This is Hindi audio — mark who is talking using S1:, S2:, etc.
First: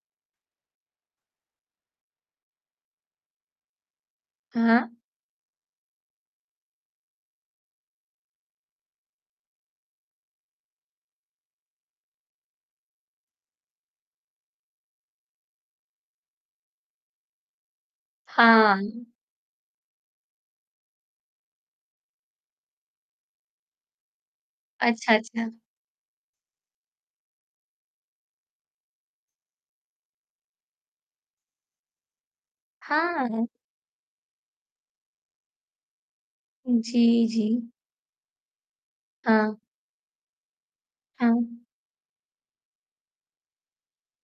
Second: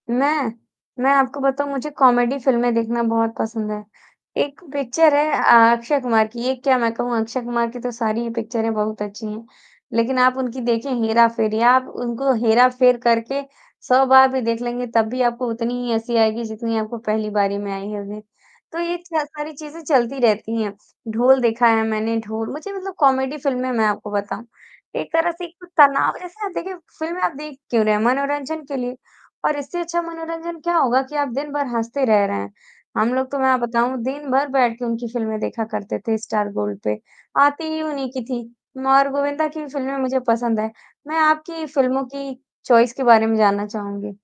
S1: मैं मैं आपको बताऊँ मुझे कॉमेडी फ़िल्में देखना बहुत पसंद है। 1
S2: हाँ, हाँ।
S1: पिक्चर है अ अक्षय कुमार की, ये क्या मैं कहूँ अक्षय कुमार की तो सारी ही पिक्चरें बहुत अच्छी हैं, लेकिन आप उनकी देखें हेरा-फेरी आप उनको हेरा-फेर करके 100 बार भी देख लेंगे तब भी आपको उतनी ही हँसी आएगी जितनी आपको पहली बारी में आई होगी। तो ये
S2: हाँ।
S1: च सारी चीज़ें चलती रहती हैं। ढोल देखा है मैंने ढोल मुझे मतलब कॉमेडी फ़िल्में मैं आपको बताऊँ। एक
S2: अच्छा,
S1: तरह से
S2: अच्छा।
S1: एक तो तनाव जैसा ना आप देखिए फ़िल्में आप देख क्यों रहे हैं? मनोरंजन के लिए और इससे अच्छा मनोरंजन क्या होगा कि आप दिन भर हँसते रह रहें। हम लोग तो
S2: हाँ।
S1: मैं आप बताऊँ दिन भर बैठ के उनकी फ़िल्में देखा करते थे स्टार गोल्ड पे।
S2: जी,
S1: आती
S2: जी।
S1: ही उन्हीं की थी और गोविंदा
S2: हाँ।
S1: की भी फ़िल्में मुझे पसंद है, मैं
S2: हाँ।
S1: आपकी फ़िल्मों की चॉइस के बारे में जानना चाहूँगी?